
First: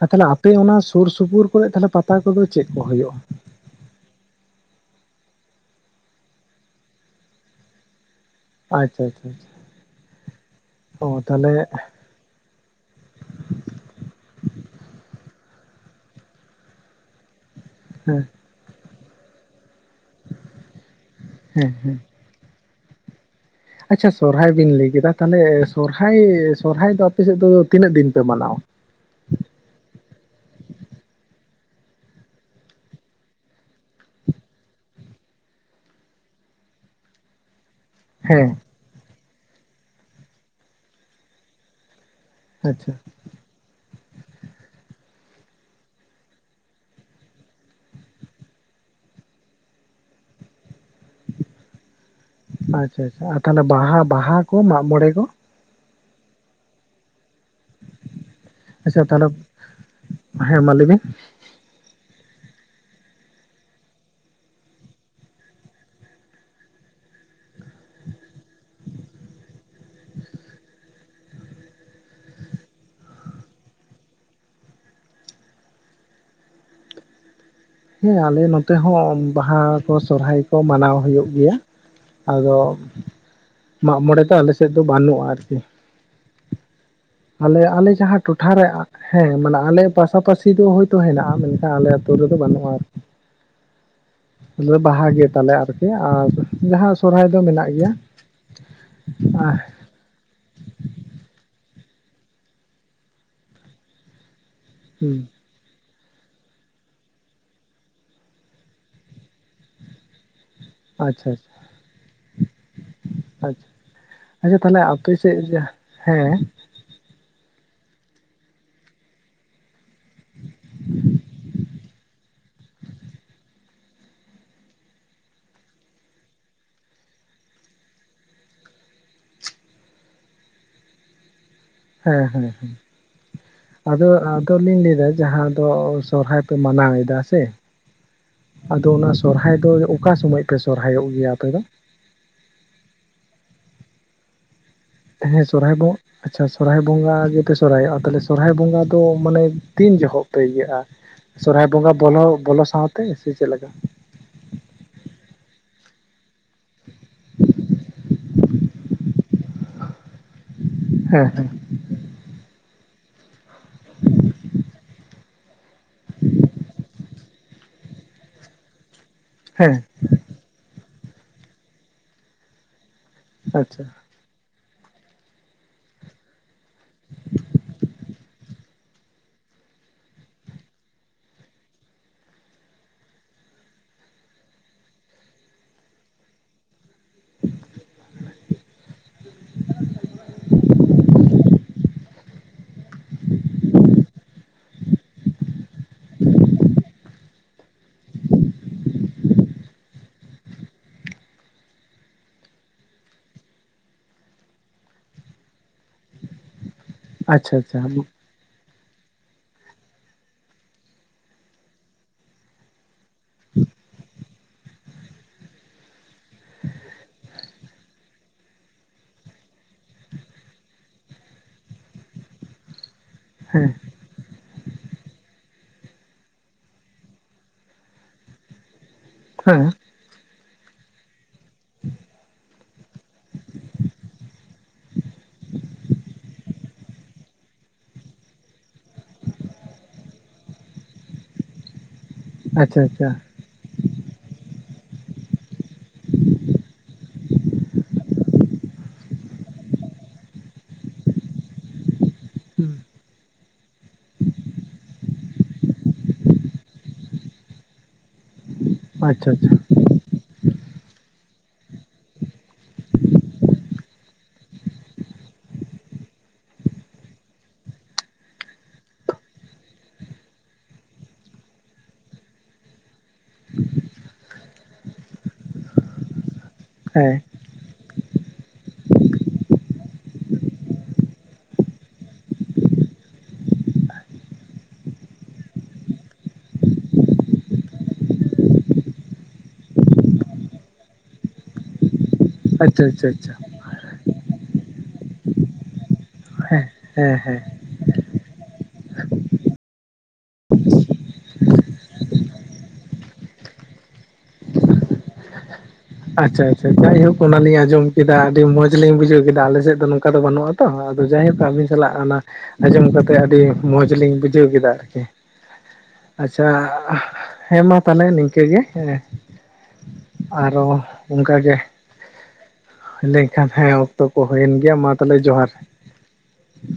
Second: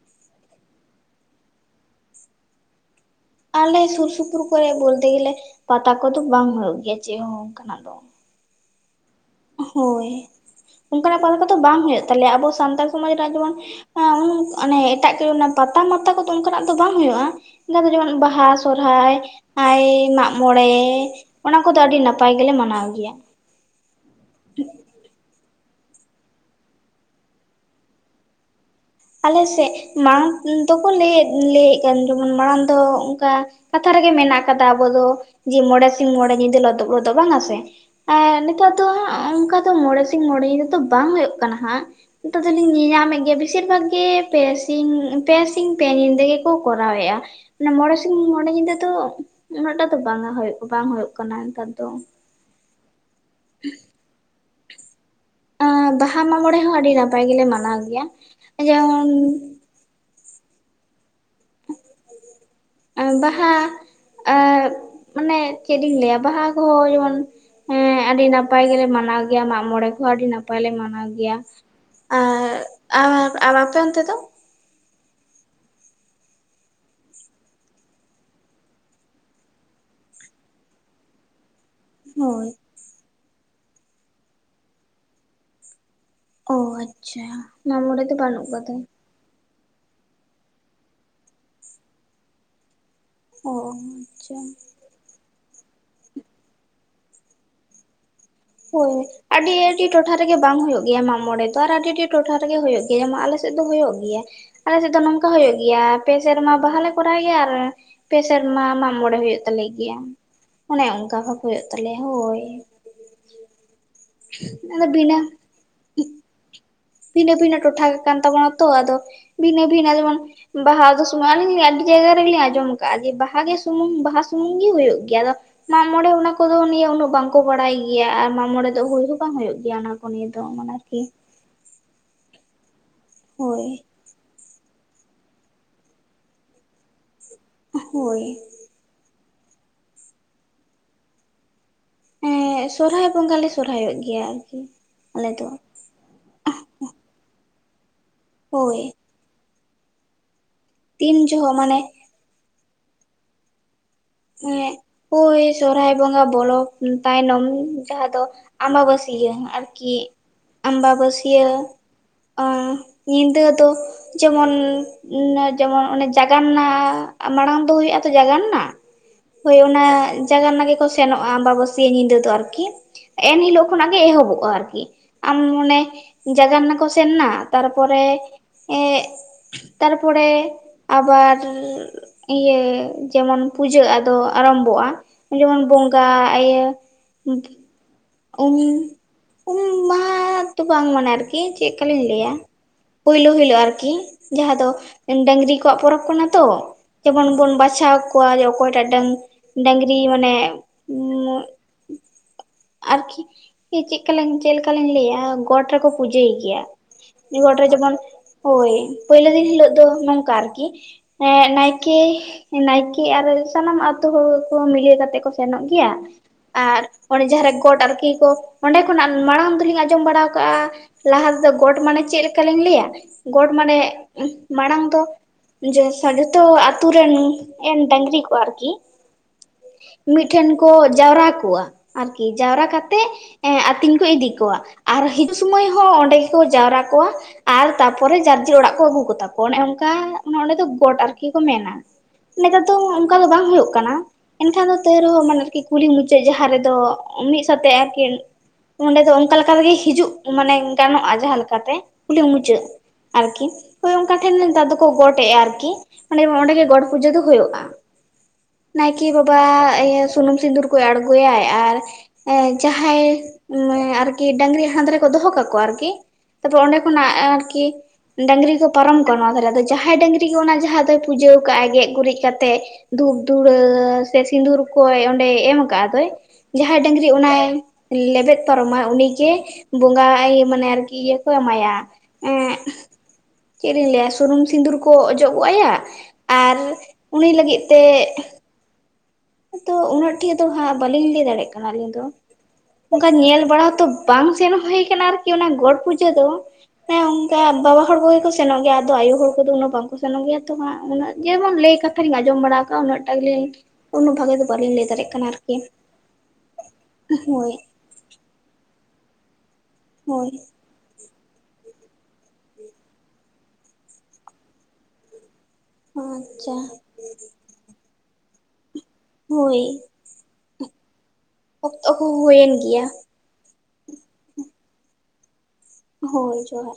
ᱟᱨ ᱛᱟᱦᱞᱮ ᱟᱯᱮ ᱚᱱᱟ ᱥᱳᱨ ᱥᱩᱯᱩᱨ ᱠᱚᱨᱮ ᱛᱟᱦᱞᱮ ᱯᱟᱛᱟ ᱠᱚᱫᱚ ᱪᱮᱫ ᱠᱚ ᱦᱳᱭᱳᱜᱼᱟ? ᱟᱞᱮ ᱥᱩᱨ ᱥᱩᱯᱩᱨ ᱠᱚᱨᱮ ᱵᱚᱞᱛᱮ ᱜᱮᱞᱮ, ᱯᱟᱛᱟ ᱠᱚᱫᱚ ᱵᱟᱝ ᱦᱳᱭᱳᱜ ᱜᱮᱭᱟ ᱪᱮᱫ ᱦᱚᱸ ᱚᱱᱠᱟᱱᱟᱜ ᱫᱚ᱾ ᱟᱪᱪᱷᱟ, ᱟᱪᱪᱷᱟ, ᱟᱪᱪᱷᱟ᱾ ᱦᱳᱭ, ᱚᱱᱠᱟᱱᱟᱜ ᱚ ᱯᱟᱛᱟ ᱫᱚ ᱛᱟᱦᱚᱞᱮ ᱵᱟᱝ ᱦᱳᱭᱳᱜ ᱛᱟᱞᱮᱭᱟ ᱟᱵᱚ ᱥᱟᱱᱛᱟᱲ ᱥᱚᱢᱟᱡᱽ ᱨᱮᱱᱟᱜ ᱡᱮᱢᱚᱱᱼᱼ ᱢᱟᱱᱮ *unintelligible* ᱚᱱᱮ ᱮᱴᱟᱜ ᱠᱚ ᱯᱟᱛᱟ ᱢᱟᱛᱟ ᱠᱚᱫᱚ ᱚᱱᱠᱟᱱᱟᱜ ᱫᱚ ᱵᱟᱝ ᱦᱳᱭᱳᱜᱼᱟ᱾ ᱱᱮᱛᱟᱨ ᱫᱚ ᱦᱮᱸ ᱡᱮᱢᱚᱱ ᱵᱟᱦᱟ, ᱥᱚᱨᱦᱟᱭ ᱟᱭ ᱢᱟᱜ ᱢᱚᱬᱮ ᱚᱱᱟ ᱦᱮᱸ ᱠᱚᱫᱚ ᱟᱹᱰᱤ ᱦᱮᱸ ᱱᱟᱯᱟᱭᱼᱼ ᱱᱟᱯᱟᱭ ᱜᱮᱞᱮ ᱢᱟᱱᱟᱣ ᱜᱮᱭᱟ᱾ ᱟᱪᱪᱷᱟ ᱥᱚᱨᱦᱟᱭ ᱵᱤᱱ ᱞᱟᱹᱭ ᱠᱮᱫᱟ᱾ ᱛᱟᱦᱞᱮ ᱥᱚᱨᱦᱟᱭ, ᱥᱚᱨᱦᱟᱭ ᱫᱚ ᱟᱯᱮ ᱥᱮᱫ ᱫᱚ ᱛᱤᱱᱟᱹᱜ ᱫᱤᱱ ᱯᱮ ᱢᱟᱱᱟᱣᱟ? ᱟᱞᱮ ᱥᱮᱫ, ᱢᱟᱲᱟᱝ ᱫᱚᱠᱚ ᱞᱟᱹᱭ, ᱞᱟᱹᱭᱮᱫ ᱠᱟᱱ ᱡᱮᱢᱚᱱ ᱢᱟᱲᱟᱝ ᱫᱚ ᱚᱱᱠᱟᱼᱼ ᱠᱟᱛᱷᱟ ᱨᱮᱜᱮ ᱢᱮᱱᱟᱜ ᱠᱟᱫᱟ ᱟᱵᱚ ᱫᱚ, ᱡᱮ ᱢᱚᱬᱮ ᱥᱤᱧ ᱢᱚᱬᱮ ᱧᱤᱫᱟᱹ ᱞᱚᱫᱚᱵ ᱞᱚᱫᱚᱵ ᱵᱟᱝ-ᱟ ᱥᱮ᱾ ᱮᱸ ᱦᱮᱸ ᱱᱮᱛᱟᱨ ᱫᱚ ᱦᱟᱜ ᱚᱱᱠᱟ ᱫᱚ ᱢᱚᱬᱮ ᱥᱤᱧ ᱢᱚᱬᱮ ᱧᱤᱫᱟᱹ ᱫᱚ ᱵᱟᱝ ᱦᱳᱭᱳᱜ ᱠᱟᱱᱟ ᱦᱟᱸᱜ᱾ ᱱᱤᱛᱳᱜ ᱫᱚᱞᱤᱧ ᱟᱪᱪᱷᱟ ᱧᱮᱧᱟᱢᱮᱫ ᱜᱮᱭᱟ ᱵᱮᱥᱤᱨ ᱵᱷᱟᱜᱽᱼᱼ ᱜᱮ ᱯᱮ ᱥᱤᱧ, ᱯᱮ ᱥᱤᱧ ᱯᱮ ᱧᱤᱫᱟᱹ ᱜᱮᱠᱚ ᱠᱚᱨᱟᱣᱮᱜ-ᱟ᱾ ᱢᱚᱬᱮ ᱥᱤᱧ ᱢᱚᱬᱮ ᱧᱤᱫᱟᱹ ᱫᱚ, ᱩᱱᱟᱹᱜᱴᱟ ᱫᱚ ᱵᱟᱝᱟ, ᱵᱟᱝ ᱦᱳᱭᱳᱜ ᱠᱟᱱᱟ ᱱᱮᱛᱟᱨ ᱫᱚ᱾ ᱟᱪᱪᱷᱟ, ᱟᱪᱪᱷᱟ ᱟᱨ ᱛᱟᱦᱞᱮ ᱵᱟᱦᱟ, ᱵᱟᱦᱟ ᱠᱚ ᱢᱟᱜᱽ ᱢᱚᱬᱮ ᱠᱚ? ᱮᱸ ᱵᱟᱦᱟ ᱢᱟᱜ ᱢᱚᱬᱮ ᱦᱚᱸ ᱟᱹᱰᱤ ᱱᱟᱯᱟᱭ ᱜᱮᱞᱮ ᱢᱟᱱᱟᱣ ᱜᱮᱭᱟ ᱟᱪᱪᱷᱟ ᱡᱮᱢᱚᱱᱼᱼ ᱛᱟᱦᱚᱞᱮ ᱦᱮᱸ ᱢᱟ ᱞᱟᱹᱭ ᱢᱮ᱾ ᱵᱟᱦᱟ ᱟᱨ ᱢᱟᱱᱮ ᱪᱮᱫ ᱤᱧ ᱞᱟᱹᱭᱼᱟ ᱵᱟᱦᱟ ᱠᱚᱦᱚᱸ ᱡᱮᱢᱚᱱᱼᱼ ᱦᱮᱸ, ᱟᱹᱰᱤ ᱱᱟᱯᱟᱭ ᱜᱮᱞᱮ ᱢᱟᱱᱟᱣ ᱜᱮᱭᱟ ᱢᱟᱜ ᱢᱚᱬᱮ ᱠᱚᱦᱚᱸ᱾ ᱟᱹᱰᱤ ᱱᱟᱯᱟᱭᱞᱮ ᱢᱟᱱᱟᱣ ᱜᱮᱭᱟ᱾ ᱟᱨ, ᱟᱨ ᱟᱯᱮ ᱚᱱᱛᱮ ᱫᱚ? ᱦᱮᱸ ᱟᱞᱮ ᱱᱚᱛᱮ ᱦᱚᱸ ᱵᱟᱦᱟ ᱠᱚ, ᱥᱚᱦᱨᱟᱭ ᱠᱚ ᱢᱟᱱᱟᱣ ᱦᱳᱭᱳᱜ ᱜᱮᱭᱟ᱾ ᱦᱳᱭ ᱟᱫᱚ ᱢᱟᱜ ᱢᱚᱬᱮ ᱫᱚ ᱟᱞᱮ ᱥᱮᱫ ᱫᱚ ᱵᱟᱱᱩᱜᱼᱟ ᱟᱨᱠᱤ᱾ ᱚ ᱟᱪᱪᱷᱟ ᱟᱞᱮ ᱟᱞᱮ ᱢᱟᱜᱢᱚᱬᱮ ᱫᱚ ᱡᱟᱦᱟᱸ ᱵᱟᱹᱱᱩᱜ ᱴᱚᱴᱷᱟᱨᱮ ᱠᱟᱫᱟ᱾ ᱦᱮᱸ ᱢᱟᱱᱮ ᱟᱞᱮ ᱯᱟᱥᱟᱯᱟᱥᱤ ᱫᱚ ᱦᱳᱭᱛᱳ ᱦᱮᱱᱟᱜᱼᱟ ᱢᱮᱱᱠᱷᱟᱱ ᱟᱞᱮ ᱟᱹᱛᱳ ᱨᱮᱫᱚ ᱵᱟᱹᱱᱩᱜᱼᱟ᱾ ᱚ ᱚ ᱟᱪᱪᱷᱟ᱾ ᱟᱫᱚ ᱵᱟᱦᱟ ᱜᱮ ᱛᱟᱞᱮ ᱟᱨᱠᱤ ᱟᱨ ᱡᱟᱦᱟᱸ ᱥᱚᱦᱨᱟᱭ ᱫᱚ ᱢᱮᱱᱟᱜ ᱜᱮᱭᱟ᱾ ᱦᱳᱭ ᱟᱹᱰᱤ ᱰᱤ ᱴᱚᱴᱷᱟ ᱨᱮᱜᱮ ᱵᱟᱝ ᱦᱳᱭᱳᱜ ᱜᱮᱭᱟ ᱢᱟᱜ ᱢᱚᱬᱮ ᱫᱚ ᱟᱨ ᱟᱹᱰᱤ ᱟᱹᱰᱤ ᱴᱚᱴᱷᱟ ᱨᱮᱜᱮ ᱦᱳᱭᱳᱜ ᱜᱮᱭᱟ ᱟᱞᱮᱥᱮᱫ ᱫᱚ ᱦᱳᱭᱳᱜ ᱜᱮᱭᱟ᱾ ᱟᱞᱮ ᱥᱮᱫ ᱫᱚ ᱱᱚᱝᱠᱟ ᱦᱩᱸ ᱦᱳᱭᱳᱜ ᱜᱮᱭᱟ᱾ ᱯᱮ ᱥᱮᱨᱢᱟ ᱵᱟᱦᱟ ᱞᱮ ᱠᱚᱨᱟᱣ ᱜᱮᱭᱟ ᱟᱨ ᱯᱮ ᱥᱮᱨᱢᱟ ᱢᱟᱜ ᱢᱚᱬᱮ ᱦᱳᱭᱳᱜ ᱛᱟᱞᱮ ᱜᱮᱭᱟ᱾ ᱚᱱᱮ ᱚᱱᱠᱟ ᱵᱷᱟᱵᱽ ᱦᱳᱭᱳᱜ ᱛᱟᱞᱮᱭᱟ ᱦᱳᱭ᱾ ᱟᱪ ᱟᱪᱪᱷᱟ ᱛᱟᱦᱟᱞᱮ ᱟᱫᱚ ᱟᱯᱮ ᱵᱷᱤᱱᱟᱹ ᱥᱮᱫ ᱡᱟᱦ ᱦᱮᱸ, ᱵᱷᱤᱱᱟᱹ ᱵᱷᱤᱱᱟᱹ ᱴᱚᱴᱷᱟ ᱜᱮ ᱠᱟᱱ ᱛᱟᱵᱚᱱᱟ ᱛᱚ ᱟᱫᱚ ᱵᱷᱤᱱᱟᱹ ᱵᱷᱤᱱᱟᱹ ᱡᱮᱢᱚᱱ, ᱵᱟᱦᱟ ᱫᱚ ᱥᱩᱢᱟᱱ ᱜᱮᱭᱟ ᱟᱹᱰᱤ ᱡᱟᱭᱜᱟ ᱨᱮᱜᱮᱞᱤᱧ ᱟᱸᱡᱚᱢ ᱠᱟᱜᱼᱟ ᱡᱮ ᱵᱟᱦᱟ ᱜᱮ ᱥᱩᱢᱩᱝ ᱵᱟᱦᱟ ᱥᱩᱢᱩᱝ ᱜᱮ ᱦᱳᱭᱳᱜ ᱜᱮᱭᱟ ᱟᱫᱚ᱾ ᱢᱟᱜ ᱢᱚᱬᱮ ᱚᱱᱟ ᱠᱚᱫᱚ ᱱᱤᱭᱟᱹ ᱩᱱᱟᱹᱜ ᱵᱟᱝᱠᱚ ᱠᱚᱨᱟᱭ ᱜᱮᱭᱟ ᱟᱨ ᱢᱟᱜ ᱢᱚᱬᱮ ᱫᱚ ᱦᱳᱭ ᱦᱚᱸ ᱵᱟᱝ ᱦᱳᱭᱳᱜ ᱜᱮᱭᱟ ᱚᱱᱟ ᱠᱚ ᱱᱤᱭᱟᱹ ᱫᱚ᱾ ᱮᱢᱚᱱ ᱟᱨᱠᱤ, ᱦᱮᱸ ᱦᱮᱸ ᱦᱮᱸ᱾ ᱦᱳᱭ, ᱟᱫᱚ ᱟᱫᱚᱞᱤᱧ ᱞᱟᱹᱭᱫᱟ ᱡᱟᱦᱟᱸ ᱫᱚ ᱥᱚᱦᱨᱟᱭ ᱯᱮ ᱢᱟᱱᱟᱣ ᱮᱫᱟ ᱥᱮ, ᱦᱳᱭ, ᱟᱫᱚ ᱚᱱᱟ ᱥᱚᱦᱨᱟᱭ ᱫᱚ ᱚᱠᱟ ᱥᱩᱢᱟᱹᱡ ᱯᱮ ᱥᱚᱦᱨᱟᱭᱚᱜ ᱜᱮᱭᱟ ᱟᱯᱮ ᱫᱚ? ᱮᱸᱻ ᱥᱚᱨᱦᱟᱭ ᱵᱚᱸᱜᱟ ᱞᱮ ᱥᱚᱦᱨᱟᱭᱚᱜ ᱜᱮᱭᱟ ᱟᱨᱠᱤ᱾ ᱟᱞᱮ ᱦᱮᱸ ᱫᱚ ᱥᱚᱦᱨᱟᱭ ᱵᱚᱸᱜ ᱟᱪᱪᱷᱟ ᱥᱚᱦᱨᱟᱭ ᱵᱚᱸᱜᱟ ᱜᱮᱯᱮ ᱥᱚᱦᱨᱟᱭᱚᱜᱼᱟ ᱛᱟᱦᱞᱮ ᱥᱚᱦᱨᱟᱭ ᱵᱚᱸᱜᱟ ᱦᱳᱭ ᱫᱚ, ᱢᱟᱱᱮ ᱛᱤᱱ ᱡᱚᱦᱚᱜ ᱯᱮ ᱤᱭᱟᱹᱜᱼᱟ ᱛᱤᱱ ᱡᱚᱦᱚᱜ ᱥᱚᱦᱨᱟᱭ ᱢᱟᱱᱮ ᱵᱚᱸᱜᱟ ᱵᱚᱞᱚ ᱵᱚᱞᱚ ᱥᱟᱶᱛᱮ ᱥᱮ ᱪᱮᱫ ᱞᱮᱠᱟ? ᱮᱸᱜ ᱦᱳᱭ ᱥᱚᱦᱨᱟᱭ ᱵᱚᱸᱜᱟ ᱵᱚᱞᱚ ᱛᱟᱭᱱᱚᱢ ᱡᱟᱦᱟᱸ ᱫᱚ, ᱟᱢᱵᱟ ᱵᱟᱹᱥᱭᱟᱹ ᱟᱨᱠᱤ ᱟᱢᱵᱟ ᱦᱮᱸ ᱵᱟᱹᱥᱭᱟᱹ᱾ ᱟᱸᱦ ᱧᱤᱫᱟᱹ ᱫᱚ, ᱡᱮᱢᱚᱱ ᱚᱱᱮ ᱡᱮᱢᱚᱱ ᱚᱱᱮ ᱡᱟᱜᱟᱱᱱᱟ ᱢᱟᱲᱟᱝ ᱫᱚ ᱦᱳᱭᱳᱜᱼᱟ ᱛᱚ ᱡᱟᱜᱟᱱᱱᱟ᱾ ᱦᱳᱭ ᱦᱮᱸ ᱚᱱᱟ ᱡᱟᱜᱟᱱᱱᱟ ᱜᱮᱠᱚ ᱥᱮᱱᱚᱜᱼᱟ ᱟᱢᱵᱟ ᱵᱟᱹᱥᱤᱭᱟᱹ ᱧᱤᱫᱟᱹ ᱫᱚ ᱟᱨᱠᱤ᱾ ᱦᱮᱸ ᱮᱱᱦᱤᱞᱳᱜ ᱟᱪᱪᱷᱟ ᱠᱷᱚᱱᱟᱜ ᱜᱮ ᱮᱦᱚᱵᱚᱜᱼᱟ ᱟᱨᱠᱤ᱾ ᱟᱢ ᱢᱚᱱᱮ ᱡᱟᱜᱟᱱᱱᱟ ᱠᱚ ᱥᱮᱱᱮᱱᱟ ᱛᱟᱨᱯᱚᱨᱮ ᱮᱜ, ᱛᱟᱨᱯᱚᱨᱮ ᱟᱵᱟᱨ ᱤᱭᱟᱹ ᱡᱮᱢᱚᱱ, ᱯᱩᱡᱟᱹᱜ ᱟᱫᱚ ᱟᱨᱟᱢᱵᱷᱚᱜᱼᱟ ᱡᱮᱢᱚᱱ ᱵᱚᱸᱜᱟ ᱟᱭᱟᱹ ᱩᱢ ᱩᱢ ᱢᱟᱦᱟ ᱫᱚ ᱵᱟᱝ ᱢᱟᱱᱮ ᱟᱨᱠᱤ ᱪᱮᱫᱠᱟ ᱞᱤᱧ ᱞᱟᱹᱭᱼᱟ᱾ ᱯᱩᱭᱞᱩ ᱦᱤᱞᱳᱜ ᱟᱨᱠᱤ ᱡᱟᱦᱟᱸ ᱫᱚ ᱰᱟᱝᱨᱤ ᱠᱚᱣᱟᱜ ᱯᱚᱨᱚᱵ ᱠᱟᱱᱟ ᱛᱚ᱾ ᱡᱮᱢᱚᱱ ᱵᱚᱱ ᱵᱟᱪᱷᱟᱣ ᱠᱚᱣᱟ ᱡᱮ ᱚᱠᱚᱭᱴᱟᱜ ᱰᱟᱝ ᱰᱟᱝᱨᱤ ᱢᱟᱱᱮ ᱩᱢᱻ, ᱟᱨᱠᱤ ᱪᱮᱜᱠᱟᱞᱤᱧ ᱪᱮᱫᱞᱮᱠᱟᱞᱤᱧ ᱞᱟᱹᱭᱟ ᱜᱚᱸᱴ ᱨᱮᱠᱚ ᱯᱩᱡᱟᱹᱭ ᱜᱮᱭᱟ᱾ ᱟᱪᱪᱷᱟ ᱜᱚᱸᱴ ᱨᱮᱫᱚ ᱟᱪᱪᱷᱟ ᱡᱮᱢᱚᱱ, ᱦᱮᱸ ᱦᱳᱭ ᱯᱳᱭᱞᱳ ᱫᱤᱱ ᱦᱤᱞᱳᱜ ᱫᱚ ᱱᱚᱝᱠᱟ ᱟᱨᱠᱤ ᱮ ᱱᱟᱭᱠᱮ, ᱦᱮᱸ ᱱᱟᱭᱠᱮ ᱟᱨ ᱥᱟᱱᱟᱢ ᱟᱛᱳ ᱦᱚᱲ᱾ ᱠᱳ ᱱᱤᱭᱟᱹ ᱠᱟᱛᱮᱜ ᱠᱚ ᱥᱮᱱᱚᱜ ᱜᱮᱭᱟ ᱟᱨ ᱚᱱᱮ ᱡᱟᱦᱟᱸ ᱨᱮ ᱠᱚᱴ ᱟᱨᱠᱤ ᱠᱚ ᱚᱸᱰᱮ ᱠᱷᱚᱱᱟᱜ ᱢᱟᱲᱟᱝ ᱫᱩᱞᱤᱧ ᱟᱸᱡᱚᱢ ᱵᱟᱲᱟ ᱠᱟᱜᱼᱟ᱾ ᱞᱟᱦᱟ ᱛᱮᱫᱚ ᱜᱚᱸᱴ ᱢᱟᱱᱮ ᱪᱮᱫ ᱞᱮᱠᱟᱞᱤᱧ ᱞᱟᱹᱭᱼᱟ ᱜᱚᱸᱴ ᱢᱟᱱᱮ, ᱢᱟᱲᱟᱝ ᱫᱚ ᱡᱟᱹᱥ-ᱟ ᱡᱚᱛᱚ ᱟᱛᱩ ᱨᱮᱱ ᱰᱟᱝᱨᱤ ᱠᱚ ᱟᱨᱠᱤ, ᱦᱮᱸ ᱢᱤᱫᱴᱷᱮᱱ ᱠᱚ ᱡᱟᱣᱨᱟ ᱠᱚᱣᱟ ᱟᱨᱠᱤ ᱡᱟᱣᱨᱟ ᱠᱟᱛᱮᱜ ᱮᱜ ᱟᱹᱛᱤᱧ ᱠᱚ ᱤᱫᱤ ᱠᱚᱣᱟ᱾ ᱟᱨ ᱦᱤᱡᱩᱜ ᱥᱩᱢᱟᱹᱭ ᱦᱚᱸ ᱚᱸᱰᱮ ᱜᱮᱠᱚ ᱡᱟᱣᱨᱟ ᱠᱚᱣᱟ᱾ ᱟᱨ ᱛᱟᱨᱯᱚᱨᱮ ᱡᱟᱨᱡᱤᱨ ᱚᱲᱟᱜ ᱠᱚ ᱟᱹᱜᱩ ᱠᱚᱛᱟ ᱠᱚᱣᱟ ᱚᱱᱮ ᱚᱱᱠᱟ ᱚᱱᱮ ᱚᱸᱰᱮ ᱫᱚ ᱜᱚᱴ ᱟᱨᱠᱤ ᱠᱚ ᱢᱮᱱᱟ᱾ ᱱᱮᱛᱟᱨ ᱫᱚ ᱟᱪᱪᱷᱟ ᱟᱪᱪᱷᱟ ᱚᱱᱠᱟ ᱫᱚ ᱵᱟᱝ ᱦᱩᱭᱩᱜ ᱠᱟᱱᱟ ᱮᱱᱠᱷᱟᱱ ᱫᱚ ᱛᱟᱹᱭ ᱨᱮᱦᱚᱸ ᱢᱟᱱᱮ ᱟᱨᱠᱤ ᱠᱩᱞᱦᱤ ᱢᱩᱪᱟᱹᱜ ᱡᱟᱦᱟᱸ ᱨᱮᱫᱚ ᱢᱤᱫ ᱥᱟᱛᱮ ᱟᱨᱠᱤᱱ ᱚᱸᱰᱮ ᱫᱚ ᱚᱱᱠᱟ ᱞᱮᱠᱟ ᱛᱮᱜᱮ ᱦᱤᱡᱩᱜ ᱢᱟᱱᱮ ᱜᱟᱱᱚᱜ-ᱟ ᱡᱟᱦᱟᱸ ᱞᱮᱠᱟᱛᱮ ᱠᱩᱞᱦᱤ ᱢᱩᱪᱟᱹᱫ᱾ ᱦᱩᱸ ᱟᱨᱠᱤ ᱦᱳᱭ ᱚᱱᱠᱟᱱ ᱴᱷᱮᱱ ᱱᱮᱛᱟᱨ ᱫᱚᱠᱚ ᱜᱚᱴ ᱮᱜᱟ ᱟᱨᱠᱤ ᱢᱟᱱᱮ ᱚᱸᱰᱮ ᱜᱮ ᱜᱚᱴ ᱯᱩᱡᱟᱹ ᱫᱚ ᱦᱳᱭᱳᱜ-ᱟ᱾ *inaudible* ᱱᱟᱭᱠᱮ ᱟᱪᱪᱷᱟ ᱵᱟᱵᱟ ᱟᱪᱪᱷᱟ ᱤᱭᱟᱹ ᱥᱩᱱᱩᱢ ᱥᱤᱫᱩᱨ ᱠᱚᱭ ᱟᱬᱜᱩᱭᱟᱭ ᱟᱨ ᱮ ᱡᱟᱦᱟᱸᱭ ᱟᱨᱠᱤ ᱰᱟᱝᱨᱤ ᱦᱟᱸᱱᱛᱮ ᱨᱮᱠᱚ ᱫᱚᱦᱚᱸ ᱠᱟᱠᱚᱣᱟ ᱟᱨᱠᱤ ᱛᱟᱯᱚᱨ ᱚᱸᱰᱮ ᱠᱷᱚᱱᱟᱜ ᱟᱨᱠᱤ ᱰᱟᱹᱝᱨᱤ ᱠᱚ ᱯᱟᱨᱚᱢ ᱠᱚᱣᱟ ᱱᱚᱣᱟ ᱫᱷᱟᱨᱮ ᱫᱚ ᱡᱟᱦᱟᱸᱭ ᱰᱟᱹᱝᱨᱤ ᱜᱮ ᱚᱱᱟ ᱡᱟᱦᱟᱸ ᱫᱚᱭ ᱯᱩᱡᱟᱹᱣ ᱠᱟᱜᱟᱭ ᱜᱮᱡ ᱜᱩᱨᱤᱡ ᱠᱟᱛᱮᱜ ᱫᱷᱩᱯ ᱫᱷᱩᱲᱟᱹ ᱥᱮ ᱥᱤᱸᱫᱩᱨ ᱠᱚᱭ ᱚᱸᱰᱮᱭ ᱮᱢ ᱟᱠᱟᱜᱟ ᱫᱚᱭ *unintelligible* ᱰᱟᱹᱝᱨᱤ ᱦᱮᱸ ᱚᱱᱟᱭ ᱞᱮᱵᱮᱫ ᱯᱟᱨᱚᱢᱟ ᱩᱱᱤᱜᱮ ᱵᱚᱸᱜᱟ ᱮᱭ ᱢᱟᱱᱮ ᱟᱨᱠᱤ ᱤᱭᱟᱹ ᱠᱚ ᱮᱢᱟᱭᱟ᱾ ᱩᱜ ᱪᱮᱜ ᱞᱤᱧ ᱞᱟᱹᱭᱟ ᱥᱩᱱᱩᱢ ᱥᱤᱫᱩᱨ ᱠᱚ ᱚᱡᱚᱜ ᱜᱚᱜ ᱟᱭᱟ ᱟᱨ ᱩᱱᱤ ᱞᱟᱹᱜᱤᱫ ᱛᱮ ᱛᱚ ᱩᱱᱟᱹᱜ ᱴᱷᱮ ᱫᱚ ᱦᱟᱜ ᱵᱟᱹᱞᱤᱧ ᱞᱟᱹᱭ ᱫᱟᱲᱮᱜ ᱠᱟᱱᱟ ᱟᱹᱞᱤᱧ ᱫᱚ ᱟᱪᱪᱷᱟ ᱚᱱᱠᱟ ᱟᱪᱪᱷᱟ ᱟᱪᱪᱷᱟ ᱧᱮᱞ ᱵᱟᱲᱟ ᱦᱚᱸᱛᱚ ᱵᱟᱝ ᱥᱮᱱ ᱦᱩᱭ ᱠᱟᱱᱟ ᱟᱨᱠᱤ ᱚᱱᱟ ᱜᱚᱴ ᱯᱩᱡᱟᱹ ᱫᱚ ᱦᱮᱸ ᱚᱱᱮ ᱦᱮᱸ ᱚᱱᱠᱟ ᱦᱮᱸ ᱵᱟᱵᱟ ᱦᱚᱲ ᱠᱚᱜᱮ ᱠᱚ ᱥᱮᱱᱚᱜ ᱜᱮᱭᱟ ᱟᱫᱚ ᱟᱭᱩ ᱦᱚᱲ ᱠᱚᱫᱚ ᱩᱱᱟᱹᱜ ᱵᱟᱝᱠᱚ ᱥᱮᱱᱚᱜ ᱜᱮᱭᱟ ᱛᱚ ᱦᱟᱜ ᱩᱱᱟᱹᱜ ᱡᱮᱢᱚᱱ ᱞᱟᱹᱭ ᱠᱟᱛᱷᱟ ᱨᱮᱧ ᱟᱸᱡᱚᱢ ᱵᱟᱲᱟ ᱟᱠᱟᱜᱟ ᱩᱱᱟᱹᱜ ᱴᱟᱜᱤᱧ ᱩᱱᱟᱹ ᱵᱷᱟᱜᱮ ᱫᱚ ᱵᱟᱹᱞᱤᱧ ᱞᱟᱹᱭ ᱫᱟᱨᱮᱜ ᱠᱟᱱᱟ ᱟᱨᱠᱤ᱾ ᱟᱪᱪᱷᱟ ᱟᱪᱪᱷᱟ ᱟᱪᱪᱷᱟ ᱡᱟᱭᱦᱳᱠᱽ ᱦᱳᱭ ᱚᱱᱟᱞᱤᱧ ᱟᱸᱡᱚᱢ ᱠᱮᱫᱟ ᱟᱹᱰᱤ ᱢᱚᱸᱡᱽᱞᱤᱧ ᱵᱩᱡᱷᱟᱹᱣ ᱠᱮᱫᱟ ᱟᱞᱮᱥᱮᱫ ᱫᱚ ᱱᱚᱝᱠᱟ ᱫᱚ ᱦᱳᱭ ᱵᱟᱹᱱᱩᱜ ᱟ᱾ ᱛᱚ ᱟᱫᱚ ᱡᱟᱭᱦᱳᱠ ᱟᱵᱤᱱ ᱥᱟᱞᱟᱜ ᱚᱱᱟ ᱟᱸᱡᱚᱢ ᱠᱟᱛᱮᱜ ᱟᱹᱰᱤ ᱢᱚᱡᱽ ᱞᱤᱧ ᱵᱩᱡᱷᱟᱹᱣ ᱠᱮᱫᱟ ᱟᱨᱠᱤ᱾ ᱟᱪᱪᱷᱟ ᱦᱮᱸᱢᱟ ᱛᱟᱞᱮ ᱱᱤᱝᱠᱟᱹ ᱜᱮ ᱦᱮᱸ᱾ ᱦᱩᱭ᱾ ᱟᱨᱚ ᱚᱱᱠᱟᱜᱮ ᱠᱚ ᱦᱩᱭᱮᱱ ᱜᱮᱭᱟ ᱰᱮ ᱮᱱᱠᱷᱟᱱ ᱦᱮᱸ ᱚᱠᱛᱚ ᱠᱚ ᱦᱩᱭᱮᱱ ᱜᱮᱭᱟ ᱢᱟ ᱛᱟᱞᱦᱮ ᱡᱚᱦᱟᱨ᱾ ᱦᱳᱭ ᱡᱚᱦᱟᱨ᱾